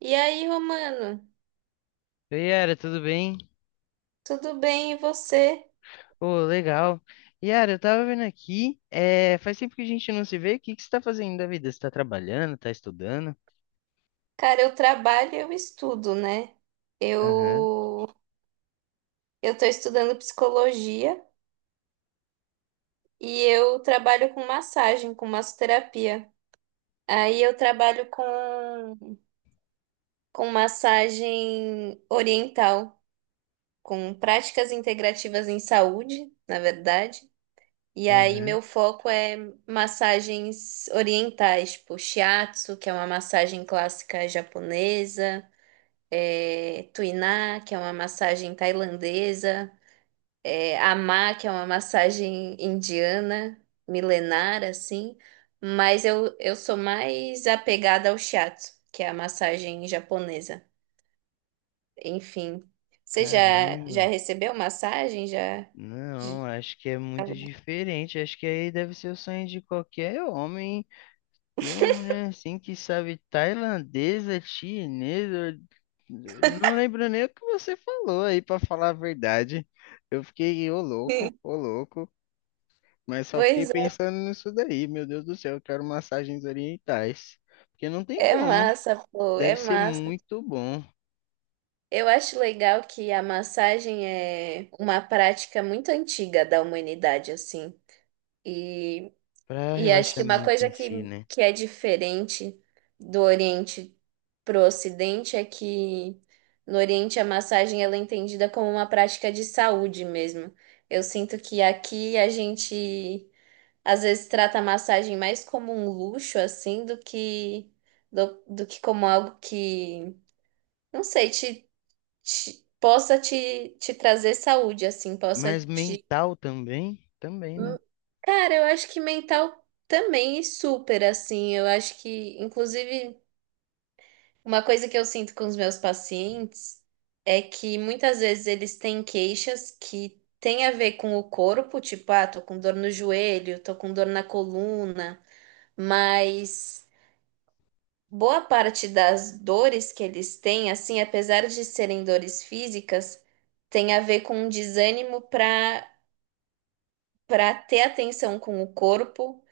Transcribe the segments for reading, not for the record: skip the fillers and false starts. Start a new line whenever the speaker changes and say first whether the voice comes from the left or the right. right: E aí, Romano?
left: Oi, Yara, tudo bem?
right: Tudo bem, e você?
left: Ô, legal. Yara, eu tava vendo aqui, faz tempo que a gente não se vê, o que que você tá fazendo da vida? Você tá trabalhando, tá estudando?
right: Cara, eu trabalho e eu estudo, né?
left: Aham,
right: Eu eu tô estudando psicologia e eu trabalho com massagem, com massoterapia. Aí eu trabalho com massagem oriental, com práticas integrativas em saúde, na verdade. E aí
left: aham.
right: meu foco é massagens orientais, tipo shiatsu, que é uma massagem clássica japonesa. Tuiná, que é uma massagem tailandesa, Amá, que é uma massagem indiana, milenar, assim. Mas eu sou mais apegada ao shiatsu, que é a massagem japonesa. Enfim, você já,
left: Caramba.
right: já recebeu massagem? Já?
left: Não, acho que é muito diferente, acho que aí deve ser o sonho de qualquer homem, ter uma mulher assim que sabe tailandesa, chinesa, não lembro nem o que você falou aí, pra falar a verdade. Eu fiquei, ô louco, ô louco. Mas só fiquei
right: Pois
left: pensando nisso daí, meu Deus do céu, eu quero massagens orientais. Porque não tem
right: é, é
left: como.
right: massa, pô,
left: Deve
right: é
left: ser
right: massa.
left: muito bom
right: Eu acho legal que a massagem é uma prática muito antiga da humanidade, assim. E
left: para
right: e acho que uma
left: relaxamento
right: coisa
left: em si,
right: que,
left: né?
right: que é diferente do Oriente para o Ocidente é que no Oriente a massagem ela é entendida como uma prática de saúde mesmo. Eu sinto que aqui a gente às vezes trata a massagem mais como um luxo assim do que do que como algo que, não sei, possa te trazer saúde assim, possa
left: Mas
right: te...
left: mental também? Também, né?
right: Hum, cara, eu acho que mental também, super assim. Eu acho que, inclusive, uma coisa que eu sinto com os meus pacientes é que muitas vezes eles têm queixas que têm a ver com o corpo, tipo, ah, tô com dor no joelho, tô com dor na coluna, mas boa parte das dores que eles têm, assim, apesar de serem dores físicas, tem a ver com um desânimo para ter atenção com o corpo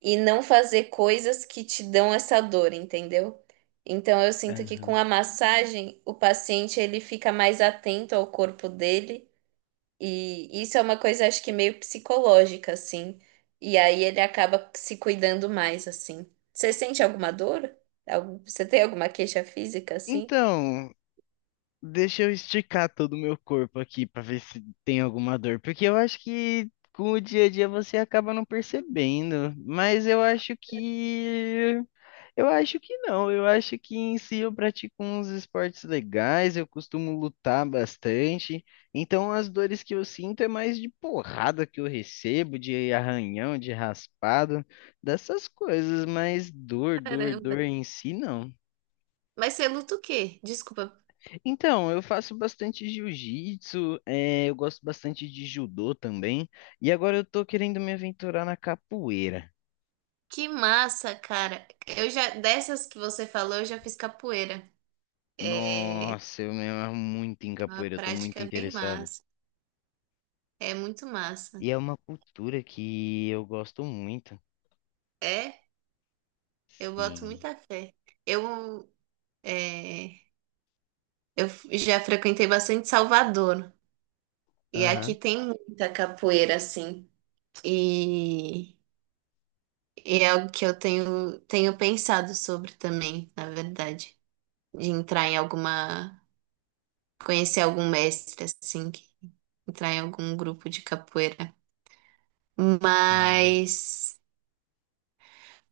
right: e não fazer coisas que te dão essa dor, entendeu? Então eu sinto que com
left: Aham.
right: a massagem o paciente ele fica mais atento ao corpo dele e isso é uma coisa acho que meio psicológica assim. E aí ele acaba se cuidando mais assim. Você sente alguma dor? Algum- Você tem alguma queixa física assim?
left: Então, deixa eu esticar todo o meu corpo aqui pra ver se tem alguma dor, porque eu acho que com o dia a dia você acaba não percebendo, mas eu acho que não, eu acho que em si eu pratico uns esportes legais, eu costumo lutar bastante, então as dores que eu sinto é mais de porrada que eu recebo, de arranhão, de raspado, dessas coisas, mas dor, dor,
right: Caramba.
left: dor em si não.
right: Mas você luta o quê? Desculpa.
left: Então, eu faço bastante jiu-jitsu, eu gosto bastante de judô também, e agora eu tô querendo me aventurar na capoeira.
right: Que massa, cara. Eu já, dessas que você falou, eu já fiz capoeira. É
left: Nossa, eu me amo muito em
right: uma
left: capoeira, eu tô muito
right: prática bem
left: interessado.
right: massa. É muito massa.
left: E é uma cultura que eu gosto muito.
right: É, eu boto
left: Sim.
right: muita fé. Eu, é, eu já frequentei bastante Salvador. E aqui tem muita capoeira, assim. E, e é algo que eu tenho pensado sobre também, na verdade. De entrar em alguma. Conhecer algum mestre, assim. Que- Entrar em algum grupo de capoeira.
left: Aham.
right: Mas.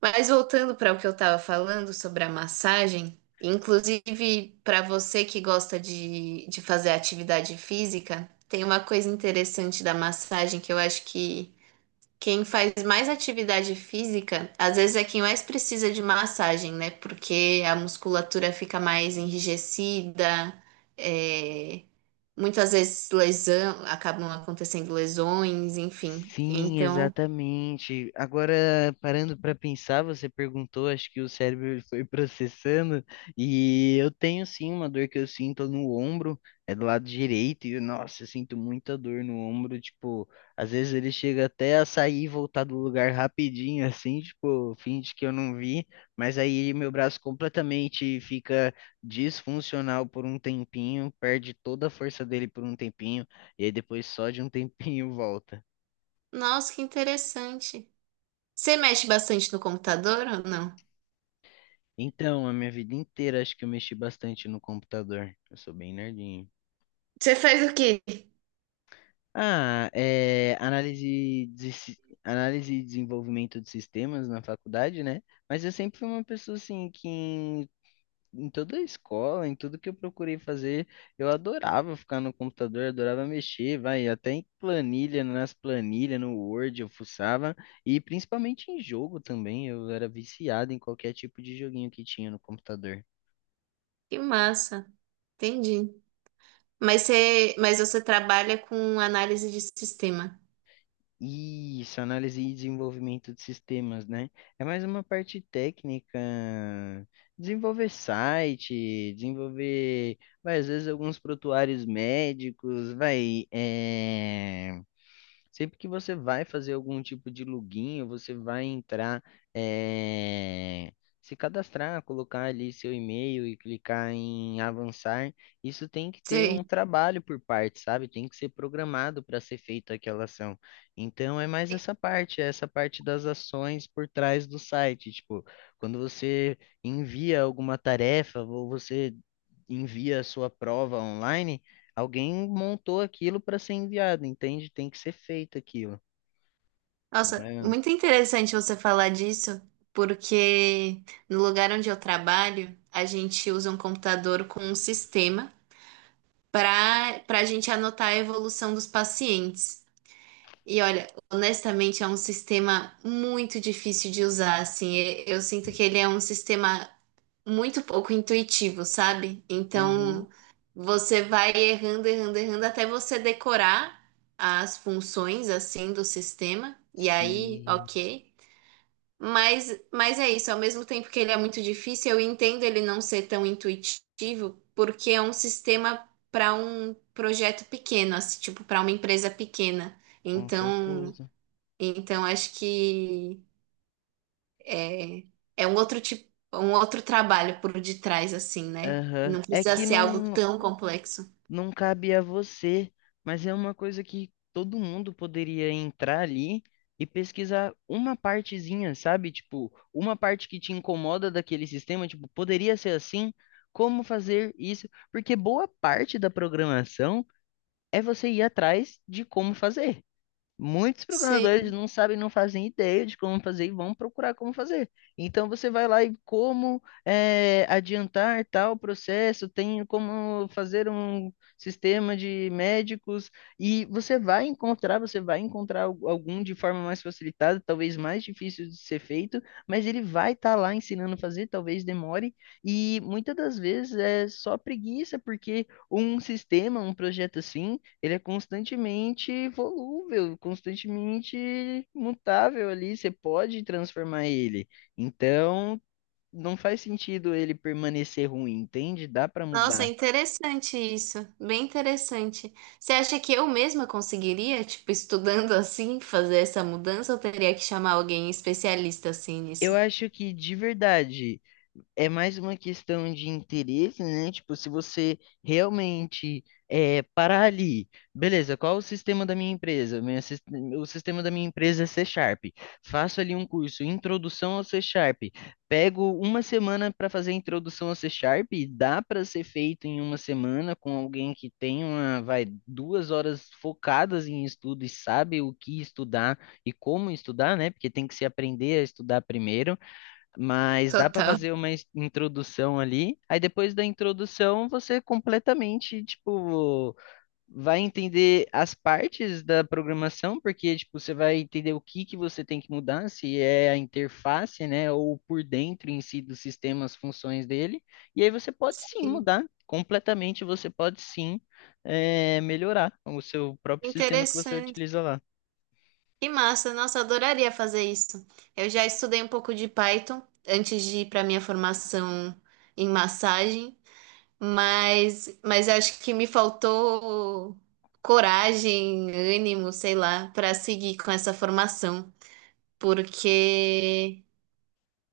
right: Mas voltando para o que eu estava falando sobre a massagem, inclusive para você que gosta de fazer atividade física, tem uma coisa interessante da massagem que eu acho que quem faz mais atividade física, às vezes é quem mais precisa de massagem, né? Porque a musculatura fica mais enrijecida, é, muitas vezes lesão, acabam acontecendo lesões, enfim.
left: Sim,
right: Então,
left: exatamente. Agora, parando para pensar, você perguntou, acho que o cérebro ele foi processando, e eu tenho sim uma dor que eu sinto no ombro, é do lado direito, e nossa, eu sinto muita dor no ombro, tipo, às vezes ele chega até a sair e voltar do lugar rapidinho, assim, tipo, finge que eu não vi, mas aí meu braço completamente fica disfuncional por um tempinho, perde toda a força dele por um tempinho, e aí depois só de um tempinho volta.
right: nossa, que interessante. Você mexe bastante no computador ou não?
left: Então, a minha vida inteira acho que eu mexi bastante no computador. Eu sou bem nerdinho.
right: Você faz o quê?
left: Ah, é, análise e desenvolvimento de sistemas na faculdade, né? Mas eu sempre fui uma pessoa assim que em toda a escola, em tudo que eu procurei fazer, eu adorava ficar no computador, adorava mexer, vai, até em planilha, nas planilhas, no Word eu fuçava, e principalmente em jogo também, eu era viciado em qualquer tipo de joguinho que tinha no computador.
right: Que massa, entendi. Mas você trabalha com análise de sistema.
left: Isso, análise e desenvolvimento de sistemas, né? É mais uma parte técnica, desenvolver site, desenvolver, vai, às vezes alguns prontuários médicos, vai, sempre que você vai fazer algum tipo de login, ou você vai entrar, eh, se cadastrar, colocar ali seu e-mail e clicar em avançar, isso tem que ter um
right: Sei.
left: trabalho por parte, sabe? Tem que ser programado para ser feita aquela ação. Então é mais essa parte, é essa parte das ações por trás do site. Tipo, quando você envia alguma tarefa ou você envia a sua prova online, alguém montou aquilo para ser enviado, entende? Tem que ser feito aquilo, não
right: Nossa,
left: é?
right: muito interessante você falar disso, porque no lugar onde eu trabalho, a gente usa um computador com um sistema para a gente anotar a evolução dos pacientes. E olha, honestamente, é um sistema muito difícil de usar, assim. E- Eu sinto que ele é um sistema muito pouco intuitivo, sabe?
left: Uhum.
right: Então você vai errando, errando, errando até você decorar as funções assim do sistema. E aí,
left: Sim,
right: ok. Mas é isso, ao mesmo tempo que ele é muito difícil, eu entendo ele não ser tão intuitivo, porque é um sistema para um projeto pequeno, assim, tipo, para uma empresa pequena.
left: com
right: Então,
left: certeza.
right: então acho que é, é um outro tipo, um outro trabalho por detrás, assim, né?
left: Aham.
right: Não
left: É
right: precisa
left: que
right: ser algo
left: não,
right: tão complexo.
left: não cabe a você, mas é uma coisa que todo mundo poderia entrar ali e pesquisar uma partezinha, sabe? Tipo, uma parte que te incomoda daquele sistema, tipo, poderia ser assim, como fazer isso? Porque boa parte da programação é você ir atrás de como fazer. Muitos programadores
right: Sei.
left: não sabem, não fazem ideia de como fazer e vão procurar como fazer. Então você vai lá e como adiantar tal processo, tem como fazer um sistema de médicos e você vai encontrar algum de forma mais facilitada, talvez mais difícil de ser feito, mas ele vai estar lá ensinando a fazer, talvez demore e muitas das vezes é só preguiça porque um sistema, um projeto assim ele é constantemente volúvel, constantemente mutável ali, você pode transformar ele. Então, não faz sentido ele permanecer ruim, entende? Dá para
right: Nossa, é
left: mudar.
right: interessante isso. Bem interessante. Você acha que eu mesma conseguiria, tipo, estudando assim, fazer essa mudança ou teria que chamar alguém especialista assim
left: Eu
right: nisso?
left: acho que de verdade é mais uma questão de interesse, né? Tipo, se você realmente parar ali, beleza, qual o sistema da minha empresa? O sistema da minha empresa é C Sharp. Faço ali um curso, introdução ao C Sharp. Pego uma semana para fazer a introdução ao C Sharp, e dá para ser feito em uma semana com alguém que tem uma, vai, 2 horas focadas em estudo e sabe o que estudar e como estudar, né? Porque tem que se aprender a estudar primeiro. Mas dá para
right: Total.
left: fazer uma introdução ali. Aí depois da introdução, você completamente, tipo, vai entender as partes da programação, porque tipo, você vai entender o que que você tem que mudar, se é a interface, né, ou por dentro em si do sistema, as funções dele. E aí você pode sim mudar completamente, você pode sim melhorar o seu próprio sistema que você
right: Interessante.
left: utiliza lá.
right: Que massa. Nossa, adoraria fazer isso. Eu já estudei um pouco de Python antes de ir para minha formação em massagem. Mas acho que me faltou coragem, ânimo, sei lá, para seguir com essa formação, porque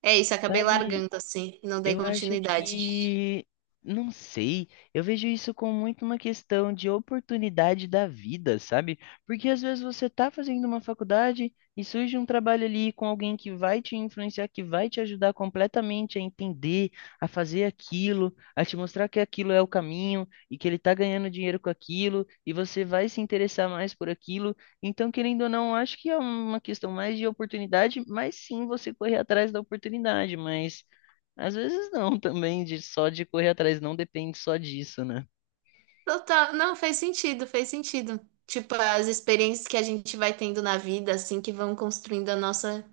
right: é isso, acabei
left: Sabe,
right: largando assim, não dei
left: eu acho
right: continuidade.
left: que não sei. Eu vejo isso como muito uma questão de oportunidade da vida, sabe? Porque às vezes você tá fazendo uma faculdade e surge um trabalho ali com alguém que vai te influenciar, que vai te ajudar completamente a entender, a fazer aquilo, a te mostrar que aquilo é o caminho e que ele tá ganhando dinheiro com aquilo e você vai se interessar mais por aquilo. Então, querendo ou não, acho que é uma questão mais de oportunidade, mas sim você correr atrás da oportunidade, mas às vezes não, também, de só de correr atrás, não depende só disso, né?
right: Total, não fez sentido, fez sentido. Tipo, as experiências que a gente vai tendo na vida, assim, que vão construindo a nossa,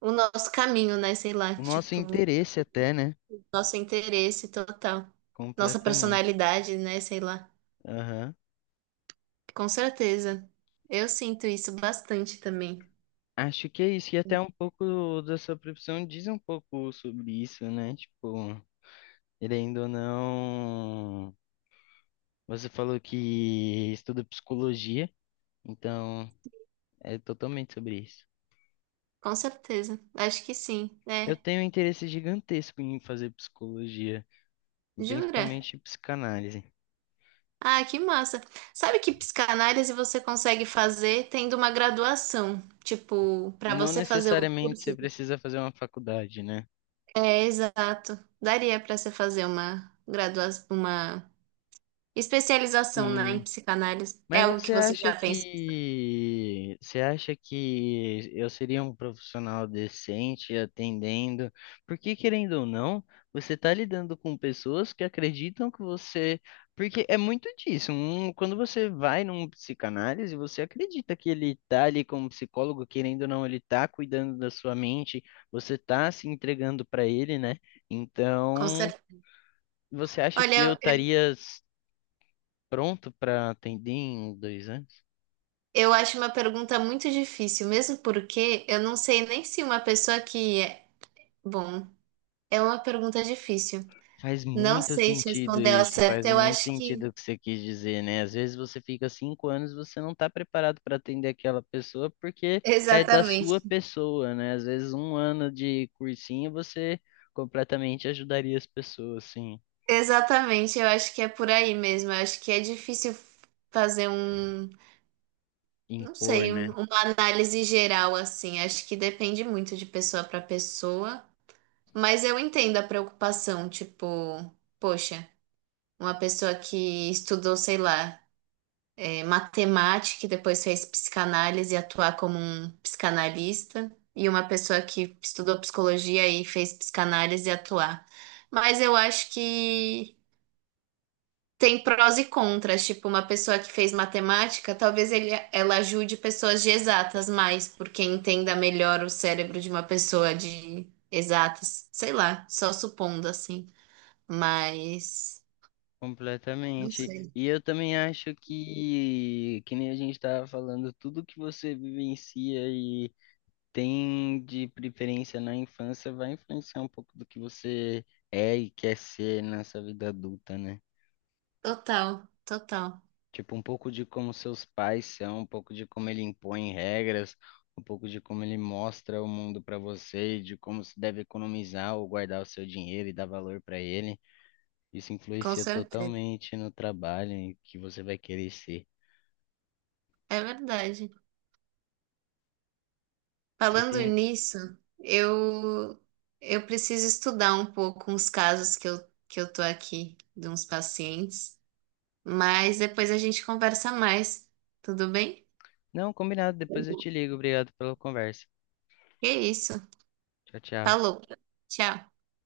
right: o nosso caminho, né? Sei lá,
left: O nosso
right: tipo,
left: interesse até, né?
right: nosso interesse total, nossa
left: Completamente.
right: personalidade, né? Sei lá.
left: Aham.
right: Com certeza. Eu sinto isso bastante também.
left: Acho que é isso. E até um pouco da sua profissão diz um pouco sobre isso, né? Tipo, querendo ou não, você falou que estuda psicologia, então é totalmente sobre isso.
right: Com certeza. Acho que sim.
left: Eu
right: É.
left: tenho um interesse gigantesco em fazer psicologia,
right: Jura?
left: principalmente psicanálise.
right: Ah, que massa. Sabe que psicanálise você consegue fazer tendo uma graduação? Tipo, para
left: Não
right: você fazer o
left: necessariamente você
right: curso de...
left: precisa fazer uma faculdade, né?
right: É, exato. Daria para você fazer uma graduação, uma especialização, né, em
left: Sim,
right: psicanálise. É
left: mas
right: algo que você já pensa?
left: você acha que eu seria um profissional decente atendendo? Porque querendo ou não, você está lidando com pessoas que acreditam que você, porque é muito disso. Quando você vai num psicanálise, você acredita que ele está ali como psicólogo, querendo ou não, ele está cuidando da sua mente, você está se entregando para ele, né?
right: Com
left: Então,
right: certeza.
left: você acha que eu
right: Olha,
left: estaria pronto para atender em 2 anos?
right: eu acho uma pergunta muito difícil, mesmo porque eu não sei nem se uma pessoa que é. Bom, é uma pergunta difícil.
left: Faz
right: Não
left: muito
right: sei te
left: sentido
right: responder ao
left: isso,
right: certo.
left: faz
right: Eu
left: muito
right: acho
left: sentido
right: que.
left: o que você quis dizer, né? Às vezes você fica 5 anos, você não está preparado para atender aquela pessoa porque é da
right: Exatamente.
left: sua pessoa, né? Às vezes um ano de cursinho você completamente ajudaria as pessoas, assim,
right: Exatamente. Eu acho que é por aí mesmo. Eu acho que é difícil fazer um. Não
left: impor,
right: sei, um-
left: né?
right: uma análise geral assim. Acho que depende muito de pessoa para pessoa. Mas eu entendo a preocupação. Tipo, poxa, uma pessoa que estudou, sei lá. É, matemática, que depois fez psicanálise e atuar como um psicanalista, e uma pessoa que estudou psicologia e fez psicanálise e atuar. Mas eu acho que tem prós e contras, tipo, uma pessoa que fez matemática, talvez ele, ela ajude pessoas de exatas mais, porque entenda melhor o cérebro de uma pessoa de exatas, sei lá, só supondo assim, mas não
left: Completamente.
right: sei.
left: E eu também acho que nem a gente estava falando, tudo que você vivencia e tem de preferência na infância vai influenciar um pouco do que você é e quer ser nessa vida adulta, né?
right: Total, total,
left: Tipo, um pouco de como seus pais são, um pouco de como ele impõe regras, um pouco de como ele mostra o mundo para você, de como se deve economizar ou guardar o seu dinheiro e dar valor para ele. Isso
right: com
left: influencia
right: certeza.
left: totalmente no trabalho e que você vai querer ser.
right: É verdade.
left: Você
right: Falando
left: tem...
right: nisso, eu eu preciso estudar um pouco uns casos que eu tô aqui de uns pacientes, mas depois a gente conversa mais. Tudo bem?
left: Não, combinado. Depois eu te ligo. Obrigado pela conversa.
right: Que isso.
left: Tchau, tchau.
right: Falou. Tchau.